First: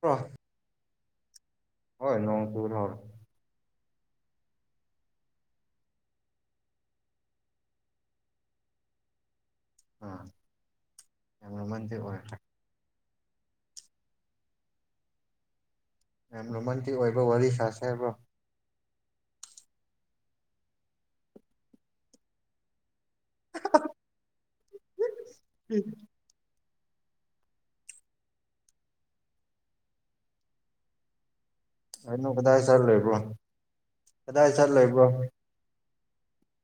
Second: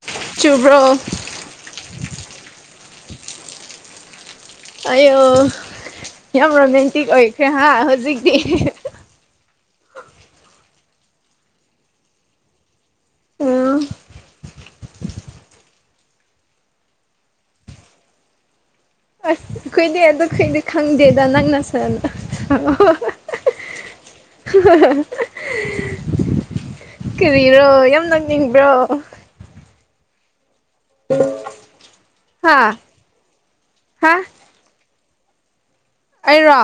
ꯍꯣꯏ ꯆꯨꯕ꯭ꯔꯣ ꯅꯣꯡ ꯆꯨꯔꯍꯧꯔꯦ ꯑꯌꯣ ꯌꯥꯝ ꯔꯣꯃꯦꯟꯇꯤꯛ ꯑꯣꯏꯈ꯭ꯔꯦ ꯍꯥ ꯍꯧꯖꯤꯛꯇꯤ ꯑ ꯌꯥꯝꯅ ꯃꯟꯗꯤ ꯑꯣꯏ ꯎꯝ ꯌꯥꯝ ꯔꯣꯃꯟꯇꯤ ꯑꯣꯏꯕ꯭ꯔ ꯋꯥꯔꯤ ꯁꯥꯁꯦ ꯍꯥꯏꯕ꯭ꯔꯣ ꯑꯁ ꯀꯨꯏꯗꯦ ꯑꯗꯨ ꯀꯨꯏꯗꯦ ꯈꯪꯗꯦꯗ ꯅꯪ ꯅ ꯁꯥꯔꯅ ꯑ ꯀꯔꯤꯔꯣ ꯌꯥꯝ ꯅꯪꯅꯤꯡꯕ꯭ꯔꯣ ꯍ ꯑꯩꯅꯣ ꯀꯗꯥꯏ ꯆꯠꯂꯣꯏꯕ꯭ꯔꯣ ꯍꯥ ꯀꯗꯥꯏ ꯆꯠ ꯂꯩꯣꯏꯕ꯭ꯔꯣ ꯑꯩꯔꯣ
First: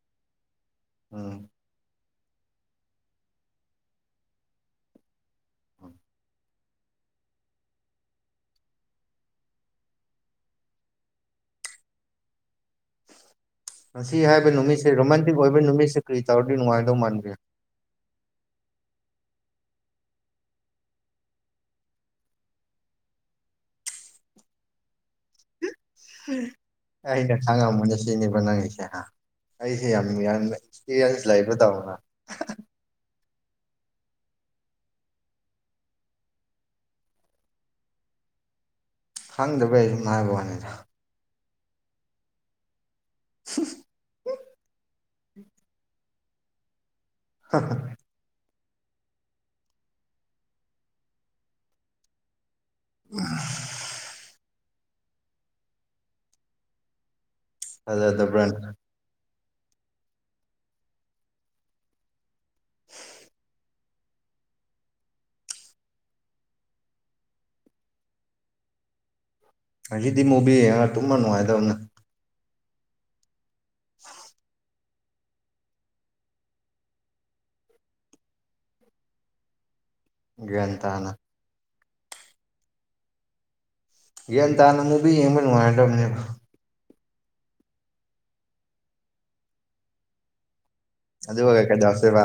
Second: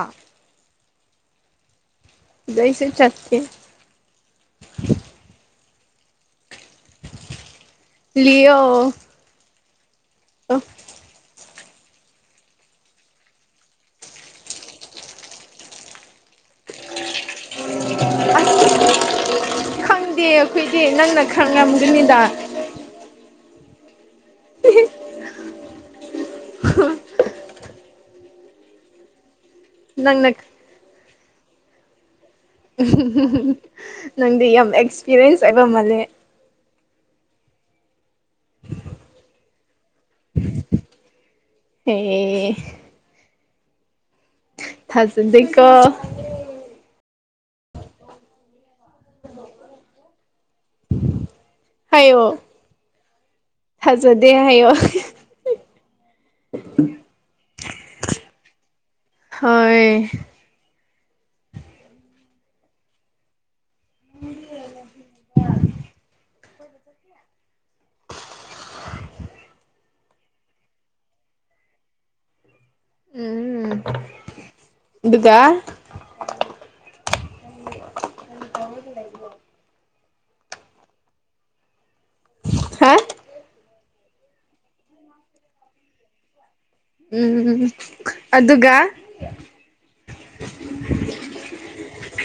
ꯎꯝ ꯏꯁꯦ ꯆꯠꯦ ꯂꯑꯣ ꯑ ꯉꯁꯤ ꯍꯥꯏꯕ ꯅꯨꯃꯤꯠꯁꯦ ꯔꯣꯃꯥꯟꯇꯤꯛ ꯑꯣꯏꯕ ꯅꯨꯃꯤꯠꯁꯤꯦ ꯀꯔꯤ ꯇꯧꯔꯗꯤ ꯅꯨꯡꯉꯥꯏꯗꯧ ꯃꯥꯟꯥꯟꯕꯒꯦ ꯑ ꯈꯪꯗꯦ ꯑꯩꯈꯣꯏꯗꯤ ꯅꯪꯅ ꯈꯪꯉꯝꯗꯅꯤꯗ [unintelligible] ꯑꯩꯅ ꯈꯥꯡꯉꯝ ꯃꯅꯦ ꯁꯤꯅꯤꯕ ꯅꯪꯁꯦ ꯍꯥ ꯑꯩꯁꯦ ꯌꯥꯝ ꯅꯪꯅ ꯌꯥꯝꯅ ꯑꯦꯛꯁꯄꯤꯔꯤꯌꯦꯟꯁ ꯂꯩꯕ ꯇꯧꯅ ꯅꯪꯗꯤ ꯌꯥꯝ ꯑꯦꯛꯁꯄꯤꯔꯤꯌꯦꯟꯁ ꯑꯣꯏꯕ ꯃꯥꯜꯂꯦ ꯈꯪꯗꯕꯩ ꯁꯨꯝ ꯍꯥꯏꯕ ꯋꯥꯅꯤꯗ ꯍ ꯎ ꯊꯖꯗꯀꯣ ꯍ ꯍꯣ ꯍꯥꯏꯌꯣ ꯊꯖꯗꯦ ꯍꯥꯏꯌꯣ [unintelligible] ꯑꯗ ꯑꯗꯨ ꯑꯗꯨꯣ ꯕ꯭ꯔ ꯍꯣꯏ [unintelligible] [unintelligible] ꯍꯧꯗꯤ ꯃꯨꯕꯤ ꯇꯨꯝꯃ ꯅꯨꯡꯉꯥꯏꯗꯕꯅꯦ ꯎꯝ ꯑ ꯎꯗ ꯇꯅ ꯍꯥ ꯒ꯭ꯟ ꯇꯥꯅ ꯃꯨꯕꯤ ꯌꯦꯡꯕ ꯅꯨꯡꯉꯥꯏꯗꯕꯅꯦꯕ ꯎꯝ ꯎꯝ ꯑꯗꯨꯒ ꯑꯗꯨ ꯍꯦ ꯀ ꯁꯦꯕ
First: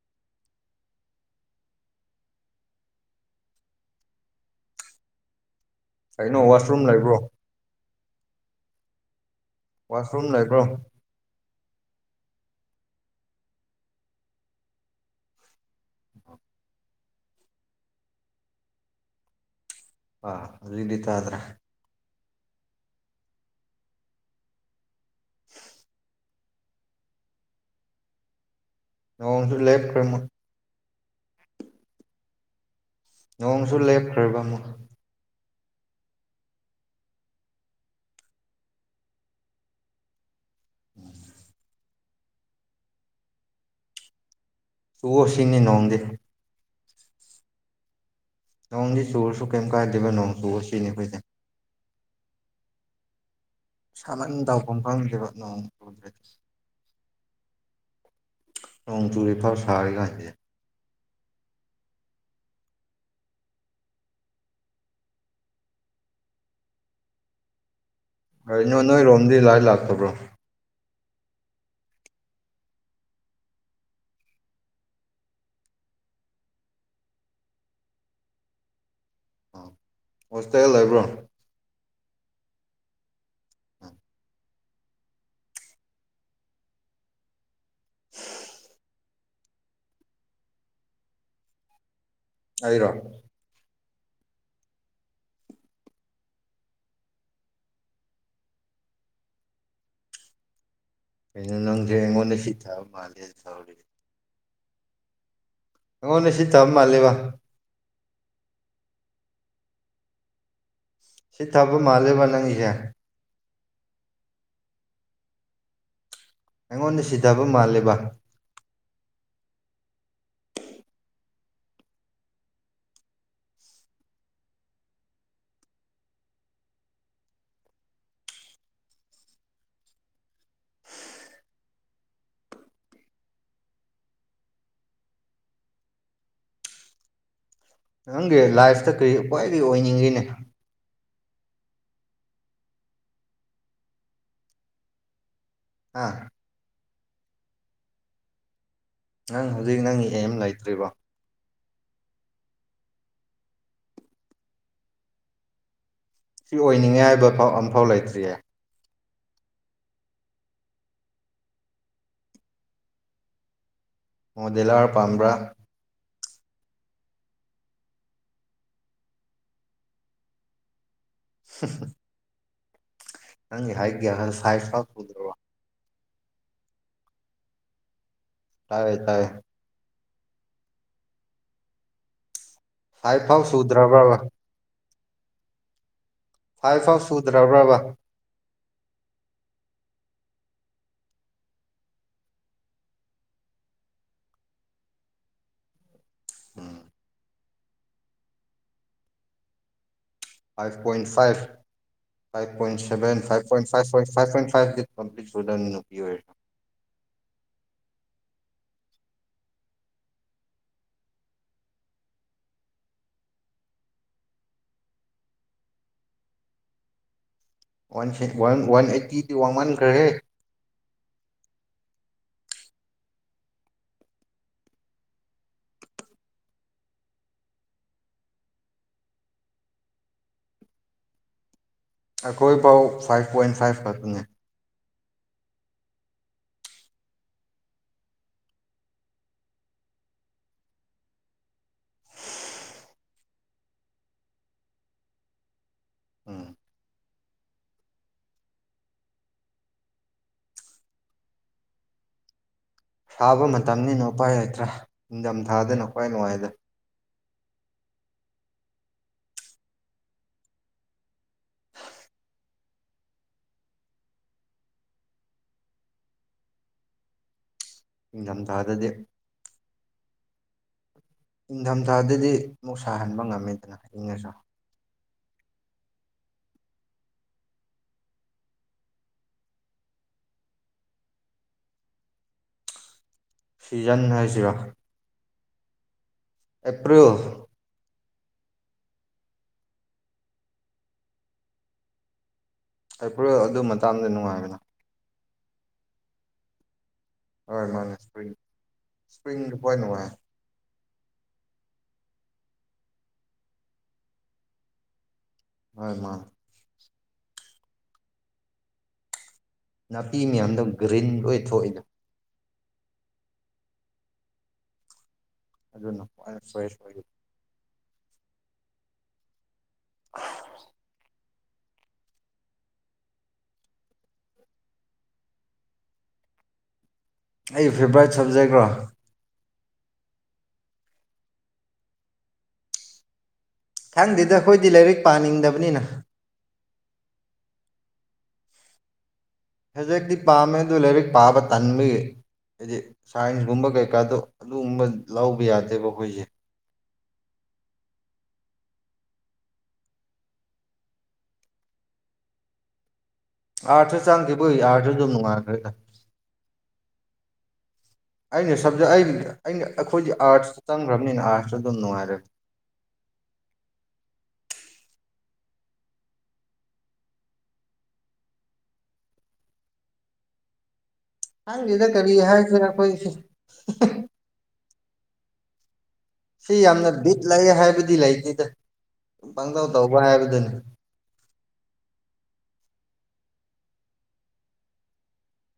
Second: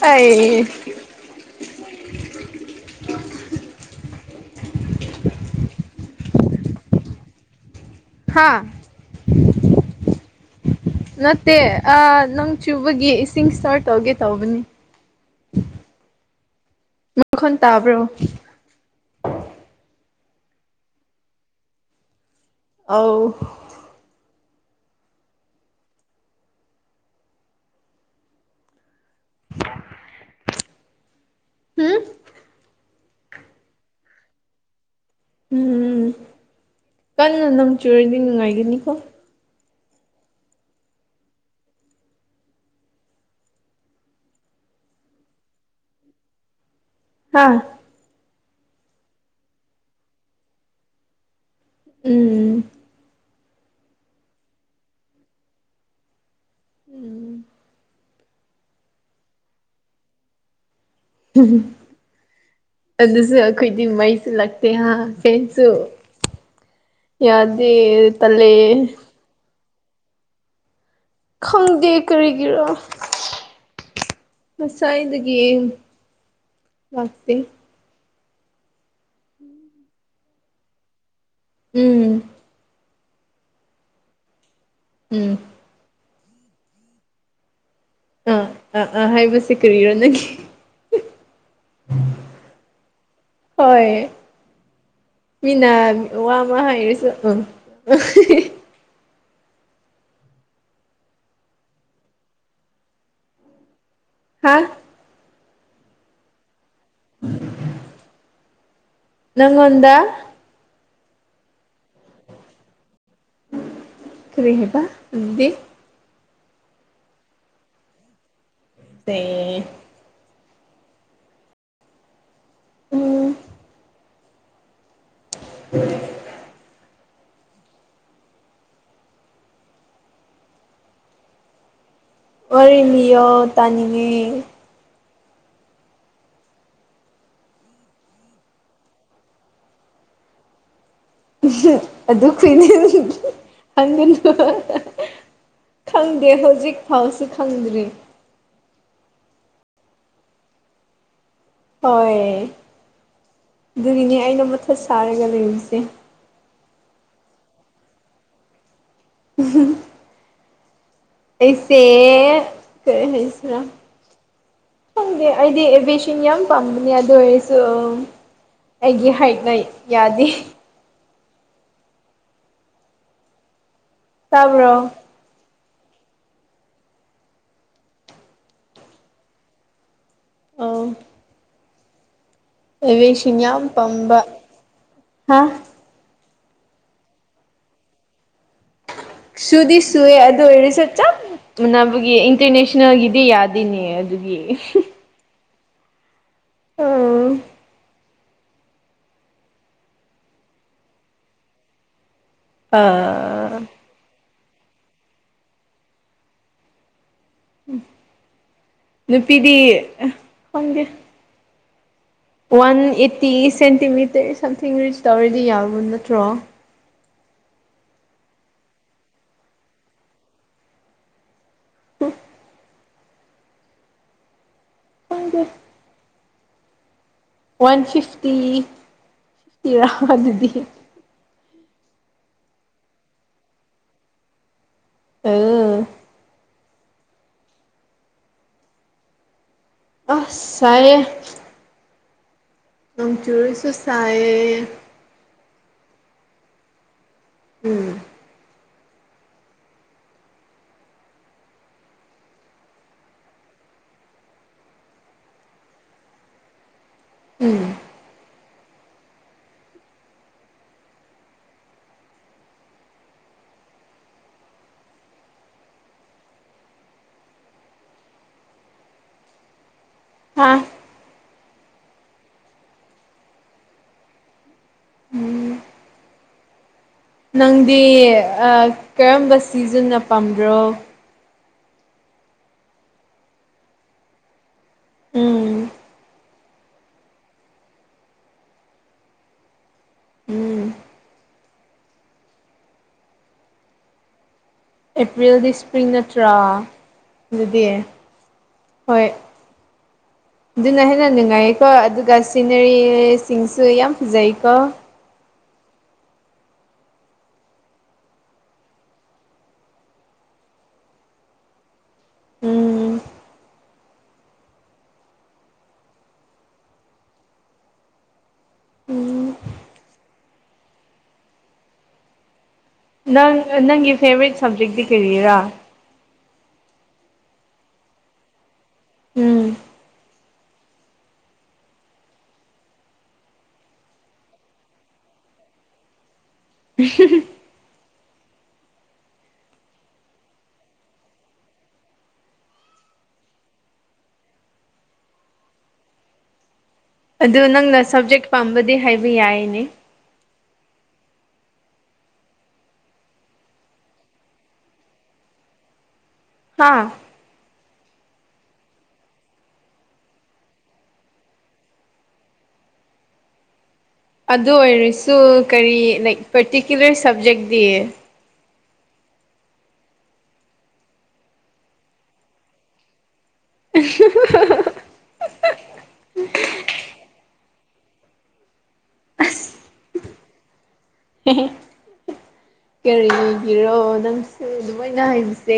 ꯑꯩ ꯀꯩꯅꯣ ꯋꯥꯁꯔꯨꯝ ꯂꯩꯕ꯭ꯔꯣ ꯍꯥꯥ ꯋꯥꯁꯔꯨꯝ ꯂꯩꯥꯏꯀ꯭ꯔꯣ ꯅꯠꯇꯦ ꯅꯪ ꯆꯨꯕꯒꯤ ꯏꯁꯤꯡ ꯏꯁꯇꯥꯔꯠ ꯇꯧꯒꯦ ꯇꯧꯕꯅꯤ ꯃꯈꯈꯣꯟ ꯇꯥꯕ꯭ꯔꯣ ꯑ ꯑꯗꯨ ꯏꯗꯤꯇ꯭ꯔ ꯑꯥꯎ ꯅꯣꯡꯁꯨ ꯂꯦꯞꯈ꯭ꯔꯦꯃ ꯎꯝ ꯅꯣꯡꯁꯨ ꯂꯦꯞꯈ꯭ꯔꯕ ꯑꯃ ꯎꯝ ꯀꯟꯅ ꯅꯝ ꯆꯨꯔꯗꯤ ꯅꯨꯡꯉꯥꯏꯒꯅꯤꯀꯣ ꯎꯝ ꯆꯨꯑꯣ ꯁꯤꯅꯤ ꯅꯣꯡꯗꯤ ꯍꯥꯥ ꯅꯣꯡꯗꯤ ꯆꯨꯔꯁꯨ ꯀꯩꯝ ꯀꯥꯏꯗꯦꯕ ꯅꯣꯡ ꯆꯨꯔ ꯁꯤꯅꯤ ꯑꯩꯈꯣꯏꯁꯦ ꯎꯝ ꯁꯥꯃꯟ ꯇꯥꯎꯐꯝ ꯈꯪꯗ꯭ꯔꯤꯕ ꯅꯣꯡ ꯎꯗ꯭ꯔꯦ ꯅꯣꯡ ꯆꯨꯔꯤꯦꯐꯥꯎ ꯁꯥꯔꯤꯒꯁꯦ ꯎꯝ ꯑꯗꯨꯁꯨ ꯑꯩꯈꯣꯏꯗꯤ ꯃꯩꯁꯨ ꯂꯛꯇꯦ ꯍꯥ ꯀꯩꯅꯁꯨ ꯌꯥꯗꯦ ꯇꯜꯂꯦ ꯀꯅꯣ ꯅꯣꯏꯔꯣꯝꯗꯤ ꯂꯥꯏ ꯂꯥꯛꯇꯕ꯭ꯔꯣ ꯈꯪꯗꯦ ꯀꯔꯤꯒꯤꯔꯣ ꯍꯁ ꯏꯗꯒꯤ ꯂꯁꯦ ꯑ ꯍꯁꯥꯏꯕ꯭ꯔꯣ ꯎꯝ ꯎꯝ ꯑꯥ ꯑꯥ ꯑꯥ ꯍꯥꯏꯕꯁꯦ ꯀꯏꯔꯣ ꯅ ꯍꯥꯏꯔꯣ ꯍꯣꯏ ꯃꯤꯅꯥ ꯋꯥ ꯑꯃ ꯍꯥꯏꯔꯁꯨ ꯎ ꯑꯩꯅ ꯅꯪꯁꯦ ꯑꯩꯉꯣꯟꯗ ꯁꯤ ꯊꯕ ꯃꯥꯜꯂꯦ ꯊꯧꯔꯤ ꯍꯥꯥ ꯑꯩꯉꯣꯟꯗ ꯁꯤ ꯇꯕ ꯃꯥꯜꯜꯂꯤꯕ ꯅꯪꯈꯣꯟꯗ ꯁꯤ ꯊꯕ ꯃꯥꯂꯦꯕ ꯅꯉꯒꯦ ꯀꯔꯤ ꯍꯕ ꯑꯗꯨꯗꯤ ꯑꯩꯉꯣꯟꯗ ꯁꯤꯊꯕ ꯃꯥꯜꯂꯦꯕ ꯑ ꯎꯝ [unintelligible] ꯑꯣꯏꯅꯤꯌꯣ ꯇꯥꯅꯤꯡꯉꯤ ꯅꯪꯒꯤ ꯂꯥꯏꯐꯇ ꯀꯔꯤ ꯎꯄ꯭ꯥꯏꯗꯒꯤ ꯑꯣꯏꯅꯤꯡꯉꯅꯦ ꯈꯅꯦ ꯍꯥ ꯈꯪꯗꯦ ꯍꯧꯖꯤꯛ ꯐꯥꯎꯁꯤ ꯈꯪꯗ꯭ꯔꯤ ꯅꯪ ꯍꯧꯖꯤꯛ ꯅꯪꯒꯤ ꯑꯦꯝ ꯂꯩꯇ꯭ꯔꯤꯕꯣ ꯍꯣꯏ ꯑꯗꯨꯒꯤꯅꯦ ꯑꯩꯅ ꯃꯊꯠ ꯁꯥꯔꯒ ꯂꯩꯕꯁꯦ ꯁꯤ ꯑꯣꯏꯅꯤꯡꯉꯦ ꯍꯥꯏꯕ ꯑꯝꯐꯥꯎ ꯂꯩꯇ꯭ꯔꯤꯌꯦ ꯎꯝ ꯑꯩꯁꯦ ꯀ ꯍꯥꯏꯁꯔ ꯃꯣꯗꯦꯂꯥꯔ ꯄꯥꯝꯕ꯭ꯔꯥ ꯆꯤꯡ ꯌꯥꯝ ꯄꯥꯝꯕꯅꯦ ꯑꯗꯨ ꯑꯣꯏꯔꯁꯨ ꯑꯩꯒꯤ ꯍꯥꯏꯠꯅ ꯌꯥꯗꯦ [unintelligible] ꯅꯪꯒꯤ ꯍꯥꯏꯒ ꯁꯥꯏ ꯐ ꯇꯥꯕ꯭ꯔꯣ ꯍꯗ꯭ꯔꯣ ꯇꯥꯋꯦ ꯇꯋꯦ ꯑ ꯐꯥꯏꯚ ꯑꯦꯕꯁꯤ ꯐꯥꯎ ꯁꯨꯗ꯭ꯔꯕ꯭ꯔꯕ ꯄꯝꯕ ꯍꯥ ꯐꯥꯎ ꯐꯥꯎ ꯁꯨꯗ꯭ꯔꯕ꯭ꯔꯕ ꯁꯨꯗꯤ ꯁꯨꯋꯦ ꯑꯗꯨ ꯑꯣꯏꯁꯆꯥ ꯅꯕꯒꯤ ꯏꯟꯇꯔ ꯅꯁꯅꯜꯗꯦ ꯌꯥꯗꯅꯦꯅꯤ ꯑꯗꯨꯒꯤ ꯎꯝ [unintelligible] ꯐꯥꯞ ꯄꯣꯟ ꯐꯥꯞ ꯑꯥ ꯥꯏꯠ ꯀꯝꯄ꯭ꯂꯤꯠ ꯆꯨꯗꯥꯅꯤ ꯅꯄꯤ ꯑꯣꯏꯔ ꯅꯨꯄꯤꯗꯤ ꯑ ꯍꯗ ꯋꯥꯟ ꯑꯦꯠꯇꯤ ꯁꯦꯟꯇꯤꯃꯤꯇꯔ ꯁꯝꯊꯤꯡ ꯔꯤꯁ ꯇꯧꯔꯗꯤ ꯌꯥꯔ ꯅꯠꯇ꯭ꯔꯣ ꯋꯥꯟ ꯋꯥꯟ ꯋꯥꯟ ꯑꯩꯠꯇꯤꯗꯨ ꯋꯥ ꯋꯥꯟꯈ꯭ꯔꯦ ꯈꯪꯗꯦ ꯋꯥꯟ ꯐꯤꯐꯇꯤ ꯐꯇꯤ ꯑꯗꯨꯗꯤ ꯑꯩꯈꯣꯏ ꯄꯥꯎ ꯐꯥꯏꯚ ꯄꯣꯏꯟ ꯐꯥꯏꯚ ꯈꯛꯇꯅꯦ ꯑ ꯑꯁꯥꯏꯌꯦ ꯅꯣꯡꯆ ꯁꯣꯁꯥꯏ ꯎꯝ ꯎꯝ ꯊꯥꯕ ꯃꯇꯝꯅꯤꯅ ꯎꯄꯥꯥꯏ ꯂꯩꯇ꯭ꯔꯥ ꯅꯤꯡꯊꯝꯊꯥꯗꯅ ꯍ꯭ꯋꯥꯏ ꯅꯨꯡꯉꯥꯏꯗ ꯎꯝ ꯅꯤꯡꯊꯝ ꯊꯥꯗꯗꯦ ꯑꯥ ꯏꯪꯊꯝꯊꯥꯗꯗꯤ ꯑꯃꯨꯛ ꯁꯥꯍꯟꯕ ꯉꯝꯃꯦꯗꯅ ꯍꯪꯉꯁꯨ ꯅꯪꯗꯤ ꯀꯔꯝꯕ ꯁꯤꯖꯤꯟꯅ ꯄꯥꯝꯕ꯭ꯔꯣ ꯁꯤꯖꯟ ꯍꯥꯏꯁꯤꯔ ꯎꯝ ꯑꯦꯄꯔꯤꯟ ꯎꯝ ꯑꯩ꯭ꯔ ꯑꯗꯨ ꯃꯇꯥꯡꯗ ꯅꯨꯡꯉꯥꯏꯕꯗ ꯑꯦꯄ꯭ꯔꯤꯜꯗꯤ ꯏꯁ꯭ꯄ꯭ꯔꯤꯡ ꯅꯠꯇ꯭ꯔꯥ ꯑꯗꯨꯗꯤ ꯍꯣꯏ ꯃꯥꯅꯦ ꯏꯁꯄ꯭ꯔꯤꯡ ꯍꯣꯏ ꯏꯁꯄ꯭ꯔꯤꯡꯗ ꯈꯋꯥꯏ ꯅꯨꯡꯉꯥꯏ ꯑꯗꯨꯅ ꯍꯦꯟꯅ ꯅꯨꯡꯉꯥꯏꯌꯦꯀꯣ ꯑꯗꯨꯒ ꯁꯤꯅꯔꯤꯁꯤꯡꯁꯨ ꯌꯥꯝ ꯐꯖꯩꯀꯣ ꯍꯣꯏ ꯃꯥꯅ‌ ꯅꯥꯄꯤ ꯃꯌꯥꯝꯗꯣ ꯒ꯭ꯔꯤꯟ ꯂꯣꯏ ꯊꯣꯛꯏꯗ‌ꯣ ꯎꯝ ꯑꯗꯨꯅ ꯈꯋꯥꯏ ꯁꯣꯏ ꯁꯣꯏꯔꯤ [unintelligible] ꯅꯪ ꯅꯪꯒꯤ ꯐꯦꯕꯔꯦꯠ ꯁꯞꯖꯦꯛꯇꯤ ꯀꯔꯤꯔꯥ ꯑꯩ ꯐꯦꯚꯣꯔꯥꯏꯠ ꯁꯕꯖꯦꯛꯔꯣ ꯎꯝ ꯈꯪꯗ‌ꯦꯗ ꯑꯩꯈꯣꯏꯗꯤ ꯂꯥꯏꯔꯤꯛ ꯄꯥꯅꯤꯡꯗꯕꯅꯤꯅ [unintelligible] ꯍꯧꯖꯤꯛꯇꯤ ꯄꯥꯝꯃꯦ ꯑꯗꯨ ꯂꯥꯏꯔꯤꯛ ꯄꯥꯕ ꯇꯟꯕꯒꯤ ꯍꯥꯏꯗꯤ ꯁꯥꯏꯟꯁꯀꯨꯝꯕ ꯀꯩꯀꯥꯗꯣ ꯑꯗꯨꯒꯨꯝꯕ ꯂꯧꯕ ꯌꯥꯗꯦꯕ ꯑꯩꯈꯣꯏꯁꯦ ꯑꯗꯨ ꯅꯪꯅ ꯁꯕꯖꯦꯛ ꯄꯥꯝꯕꯗꯤ ꯍꯥꯏꯕ ꯌꯥꯏꯅꯦ ꯑꯥꯔꯊ ꯆꯥꯡꯒꯤꯗꯨ ꯌꯥꯗꯔꯗꯤ ꯅꯨꯡꯉꯥꯏꯔ‌ꯣꯏꯗ ꯍꯥꯥ [unintelligible] ꯑꯩꯅ ꯁꯨꯝꯗ ꯑꯩ ꯑꯩꯅ ꯑꯩꯈꯣꯏꯗꯤ ꯑꯥꯔꯊꯁꯇ ꯆꯪꯈ꯭ꯔꯕꯅꯤꯅ ꯑꯥꯔꯠꯁꯇ ꯑꯗꯨꯝ ꯅꯨꯡꯉꯥꯏꯔꯦ [unintelligible] ꯑꯗꯨ ꯑꯣꯏꯔꯁꯨ ꯀꯔꯤ ꯂꯥꯏꯛ ꯄꯥꯔꯇꯤꯀꯨꯂꯔ ꯁꯕꯖꯦꯛꯇꯤ ꯈꯪꯗ‌ꯦꯗ ꯀꯔꯤ ꯍꯥꯏꯗꯨꯏꯅ‌ꯣ ꯑꯈ‌ꯣꯏꯁ‌ꯦ [unintelligible] ꯁꯤ ꯌꯥꯝꯅ ꯕꯤꯠ ꯂꯩ ꯍꯥꯏꯕꯗꯤ ꯂꯩꯇꯦꯗ ꯑꯁ ꯄꯪꯇꯧ ꯇꯧꯕ ꯍꯥꯏꯕꯗꯨꯅꯤ [unintelligible] ꯀꯔꯤꯒꯤꯔꯣ ꯅꯪꯁꯨ ꯑꯗꯨꯃꯥꯏꯅ ꯍꯥꯏꯕꯁꯦ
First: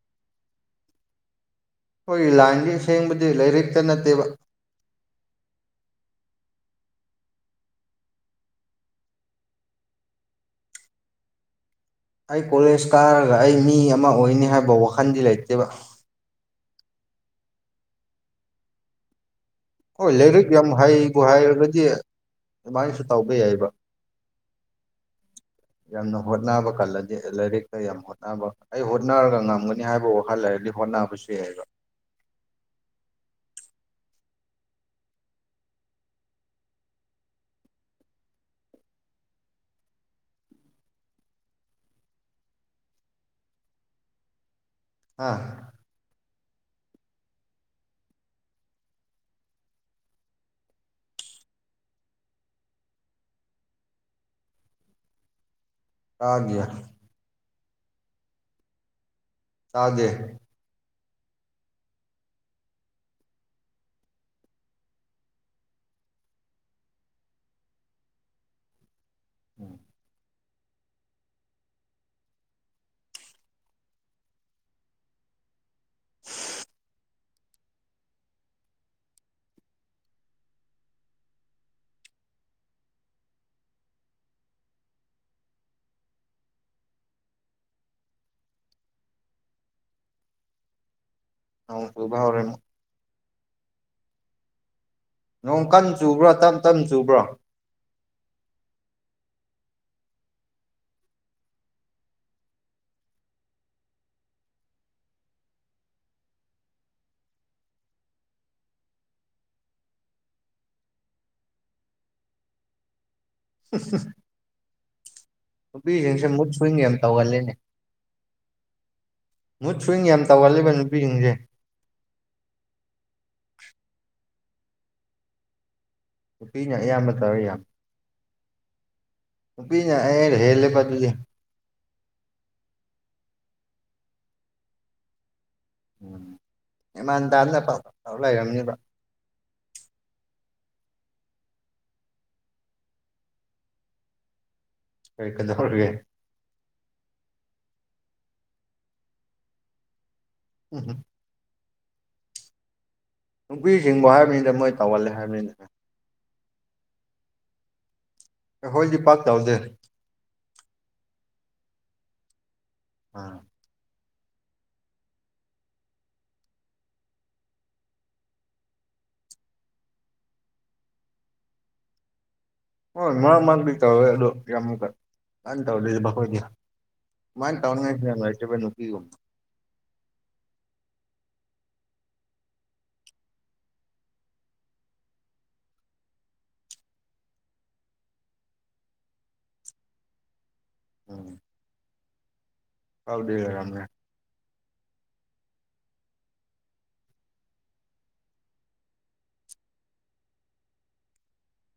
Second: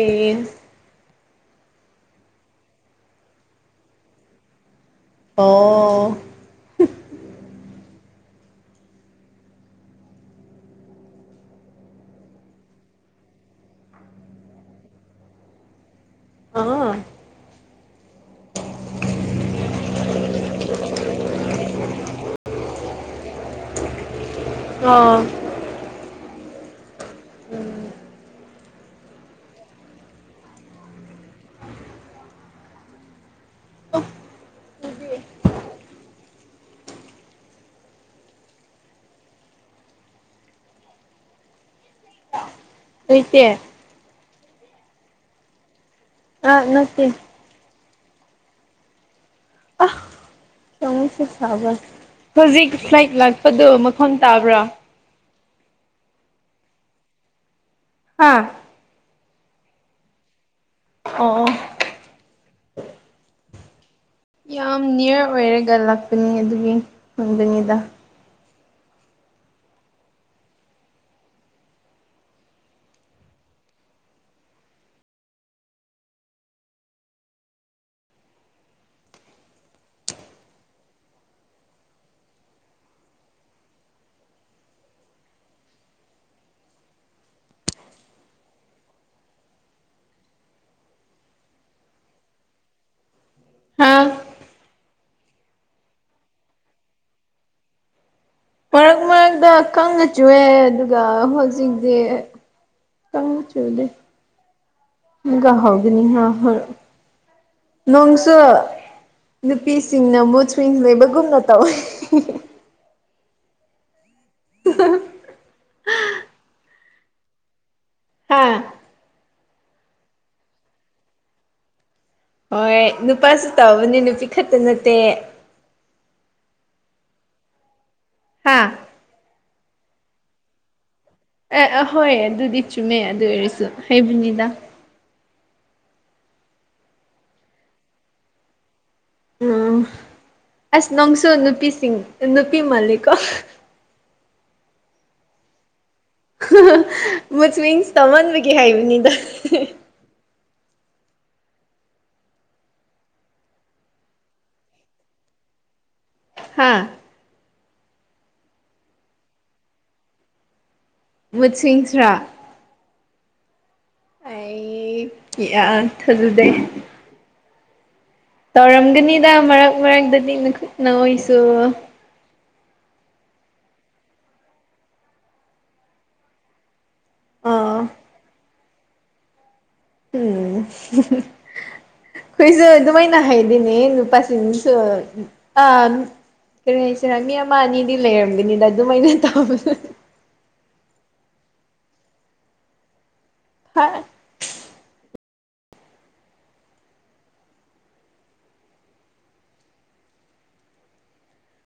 ꯑꯩꯈꯣꯏꯒꯤ ꯂꯥꯏꯟꯗꯤ ꯁꯦꯡꯕꯗꯤ ꯂꯥꯏꯔꯤꯛꯇ ꯅꯠꯇꯦꯕ ꯑꯣ ꯑꯩ ꯀꯣꯂꯦꯖ ꯀꯥꯔꯒ ꯑꯩ ꯃꯤ ꯑꯃ ꯑꯣꯏꯅꯤ ꯍꯥꯏꯕ ꯋꯥꯈꯟꯗꯤ ꯂꯩꯇꯦꯕ ꯑꯥ ꯍꯣꯏ ꯂꯥꯏꯔꯤꯛ ꯌꯥꯝ ꯍꯩꯕꯨ ꯍꯥꯏꯔꯒꯗꯤ ꯑꯗꯨꯃꯥꯏꯅꯁꯨ ꯇꯧꯕ ꯌꯥꯏꯕ ꯑꯣ ꯌꯥꯝꯅ ꯍꯣꯠꯅꯕ ꯀꯜꯂꯗꯤ ꯂꯥꯏꯔꯤꯛꯇ ꯌꯥꯝ ꯍꯣꯠꯅꯕ ꯑꯩ ꯍꯣꯠꯅꯔꯒ ꯉꯝꯒꯅꯤ ꯍꯥꯏꯕ ꯋꯥꯈꯜ ꯂꯩꯔꯗꯤ ꯍꯣꯠꯅꯕꯁꯨ ꯌꯥꯏꯕ ꯑ ꯍ‌ꯣꯏꯁꯦ ꯍꯥ ꯑꯥ ꯅꯠꯇꯦ ꯑ [unintelligible] ꯁꯥꯕꯔ ꯍꯧꯖꯤꯛ ꯐ꯭ꯂꯥꯏꯠ ꯂꯥꯛꯄꯗꯣ ꯃꯈ‌ꯣꯟ ꯇꯥꯕ꯭ꯔꯥ ꯇꯥꯗꯤꯌ‌ꯦ ꯍꯥꯥ ꯇꯥꯗ‌ꯦ ꯑꯣ ꯌꯥꯝ ꯅꯤꯌꯔ ꯑꯣꯏꯔꯒ ꯂꯥꯛꯄꯅꯤ ꯑꯗꯨꯒꯤ ꯈꯟꯕꯅꯤꯗ ꯎꯝ [inaudible] ꯑꯃ ꯎꯏꯕ ꯍꯧꯔꯅꯤ ꯍꯥꯥ ꯅꯣꯡ ꯀꯟ ꯆꯨꯕ꯭ꯔꯥ ꯇꯞ ꯇꯞ ꯆꯨꯕ꯭ꯔꯥ ꯃꯔꯛ ꯃꯔꯛꯇ ꯈꯪꯅ ꯆꯨꯑꯦ ꯑꯗꯨꯒ ꯍꯧꯖꯤꯛꯗꯤ ꯆꯪ ꯆ ꯂꯩ ꯃꯒ ꯍꯒꯅꯤ ꯍꯥ ꯍ ꯅꯣꯡꯁꯨ ꯅꯨꯄꯤꯁꯤꯡꯅ ꯃꯨꯊꯁꯤꯡ ꯂꯩꯕꯒꯨꯝꯅ ꯇꯧꯋꯦ [unintelligible] [unintelligible] ꯍꯣꯏꯅꯦ ꯇꯧꯒꯜꯂꯦꯅꯦ ꯍꯥꯥ ꯃꯨꯠ ꯁꯨꯋꯤꯡ ꯌꯥꯝ ꯇꯧꯍꯜꯂꯤꯕ ꯅꯨꯄꯤꯁꯤꯡꯁꯦ ꯍꯣꯏ ꯅꯨꯄꯥꯁꯨ ꯇꯧꯕꯅꯦ ꯅꯨꯄꯤ ꯈꯛꯇ ꯅꯠꯇꯦ ꯅꯨꯄꯤꯅ ꯑꯌꯥꯝꯕ ꯇꯧꯔ ꯌꯥꯝ ꯍꯥꯥ ꯄꯤ ꯅ ꯑꯦ ꯍꯦꯂꯦ ꯄꯗꯨꯗꯤ ꯑꯦ ꯑꯍꯣꯏ ꯑꯗꯨꯗꯤ ꯆꯨꯝꯃꯦ ꯑꯗꯨ ꯑꯣꯏꯔꯁꯨ ꯍꯩꯕꯨꯅꯤꯗ ꯎꯝ ꯏꯃꯥꯟ ꯇꯗ ꯂꯩꯔꯝꯅꯤꯕ ꯎꯝ ꯑꯁ ꯅꯣꯡꯁꯨ ꯅꯨꯄꯤꯁꯤꯡ ꯅꯨꯄꯤ ꯃꯥꯜꯂꯤꯀꯣ ꯀꯩ ꯀꯗꯔꯒꯦ ꯃꯨꯁꯃꯤꯟꯁ ꯇꯝꯍꯟꯕꯒꯤꯦ ꯍꯥꯏꯕꯅꯤꯗ ꯎꯝꯝ ꯅꯨꯄꯤꯁꯤꯡꯕꯨ ꯍꯥꯏꯕꯅꯤꯅ ꯃꯣꯏ ꯇꯧꯒꯜꯂꯦ ꯍꯥꯏꯕꯅꯤꯅ ꯍꯥꯥ ꯍꯣꯏꯗꯤ ꯄꯥꯛ ꯆꯧꯗꯦ ꯁꯤꯡꯁ꯭ꯔꯥ [unintelligible] ꯑꯩ ꯊꯖꯗꯦ ꯇꯧꯔꯝꯒꯅꯤꯗ ꯃꯔꯛ ꯃꯔꯛꯇꯗꯤ ꯃꯈꯠ ꯅꯣꯏꯁꯨ ꯍꯣꯏ ꯃꯔꯛ ꯃꯔꯥꯡꯗꯤ ꯇꯧꯋꯦ ꯑꯗꯣ ꯌꯥꯝꯀ ꯀꯅ ꯇꯧꯗꯦꯣꯏ ꯃꯥꯏ ꯑꯥ ꯇꯥꯎꯅꯕ ꯎꯝ ꯑꯩꯈꯣꯏꯁꯨ ꯑꯗꯨꯃꯥꯏꯅ ꯍꯥꯏꯗꯤꯅꯦ ꯅꯨꯄꯥꯁꯤꯡꯁꯨ ꯑ ꯀꯔꯤ ꯍꯥꯏꯁꯤꯔꯥ ꯃꯤ ꯑꯃ ꯑꯅꯤꯗꯤ ꯂꯩꯔꯝꯒꯅꯤꯗ ꯑꯗꯨꯃꯥꯏꯅ ꯇꯧꯕ ꯎꯝ ꯐꯥꯎꯗ ꯑꯔꯝꯅ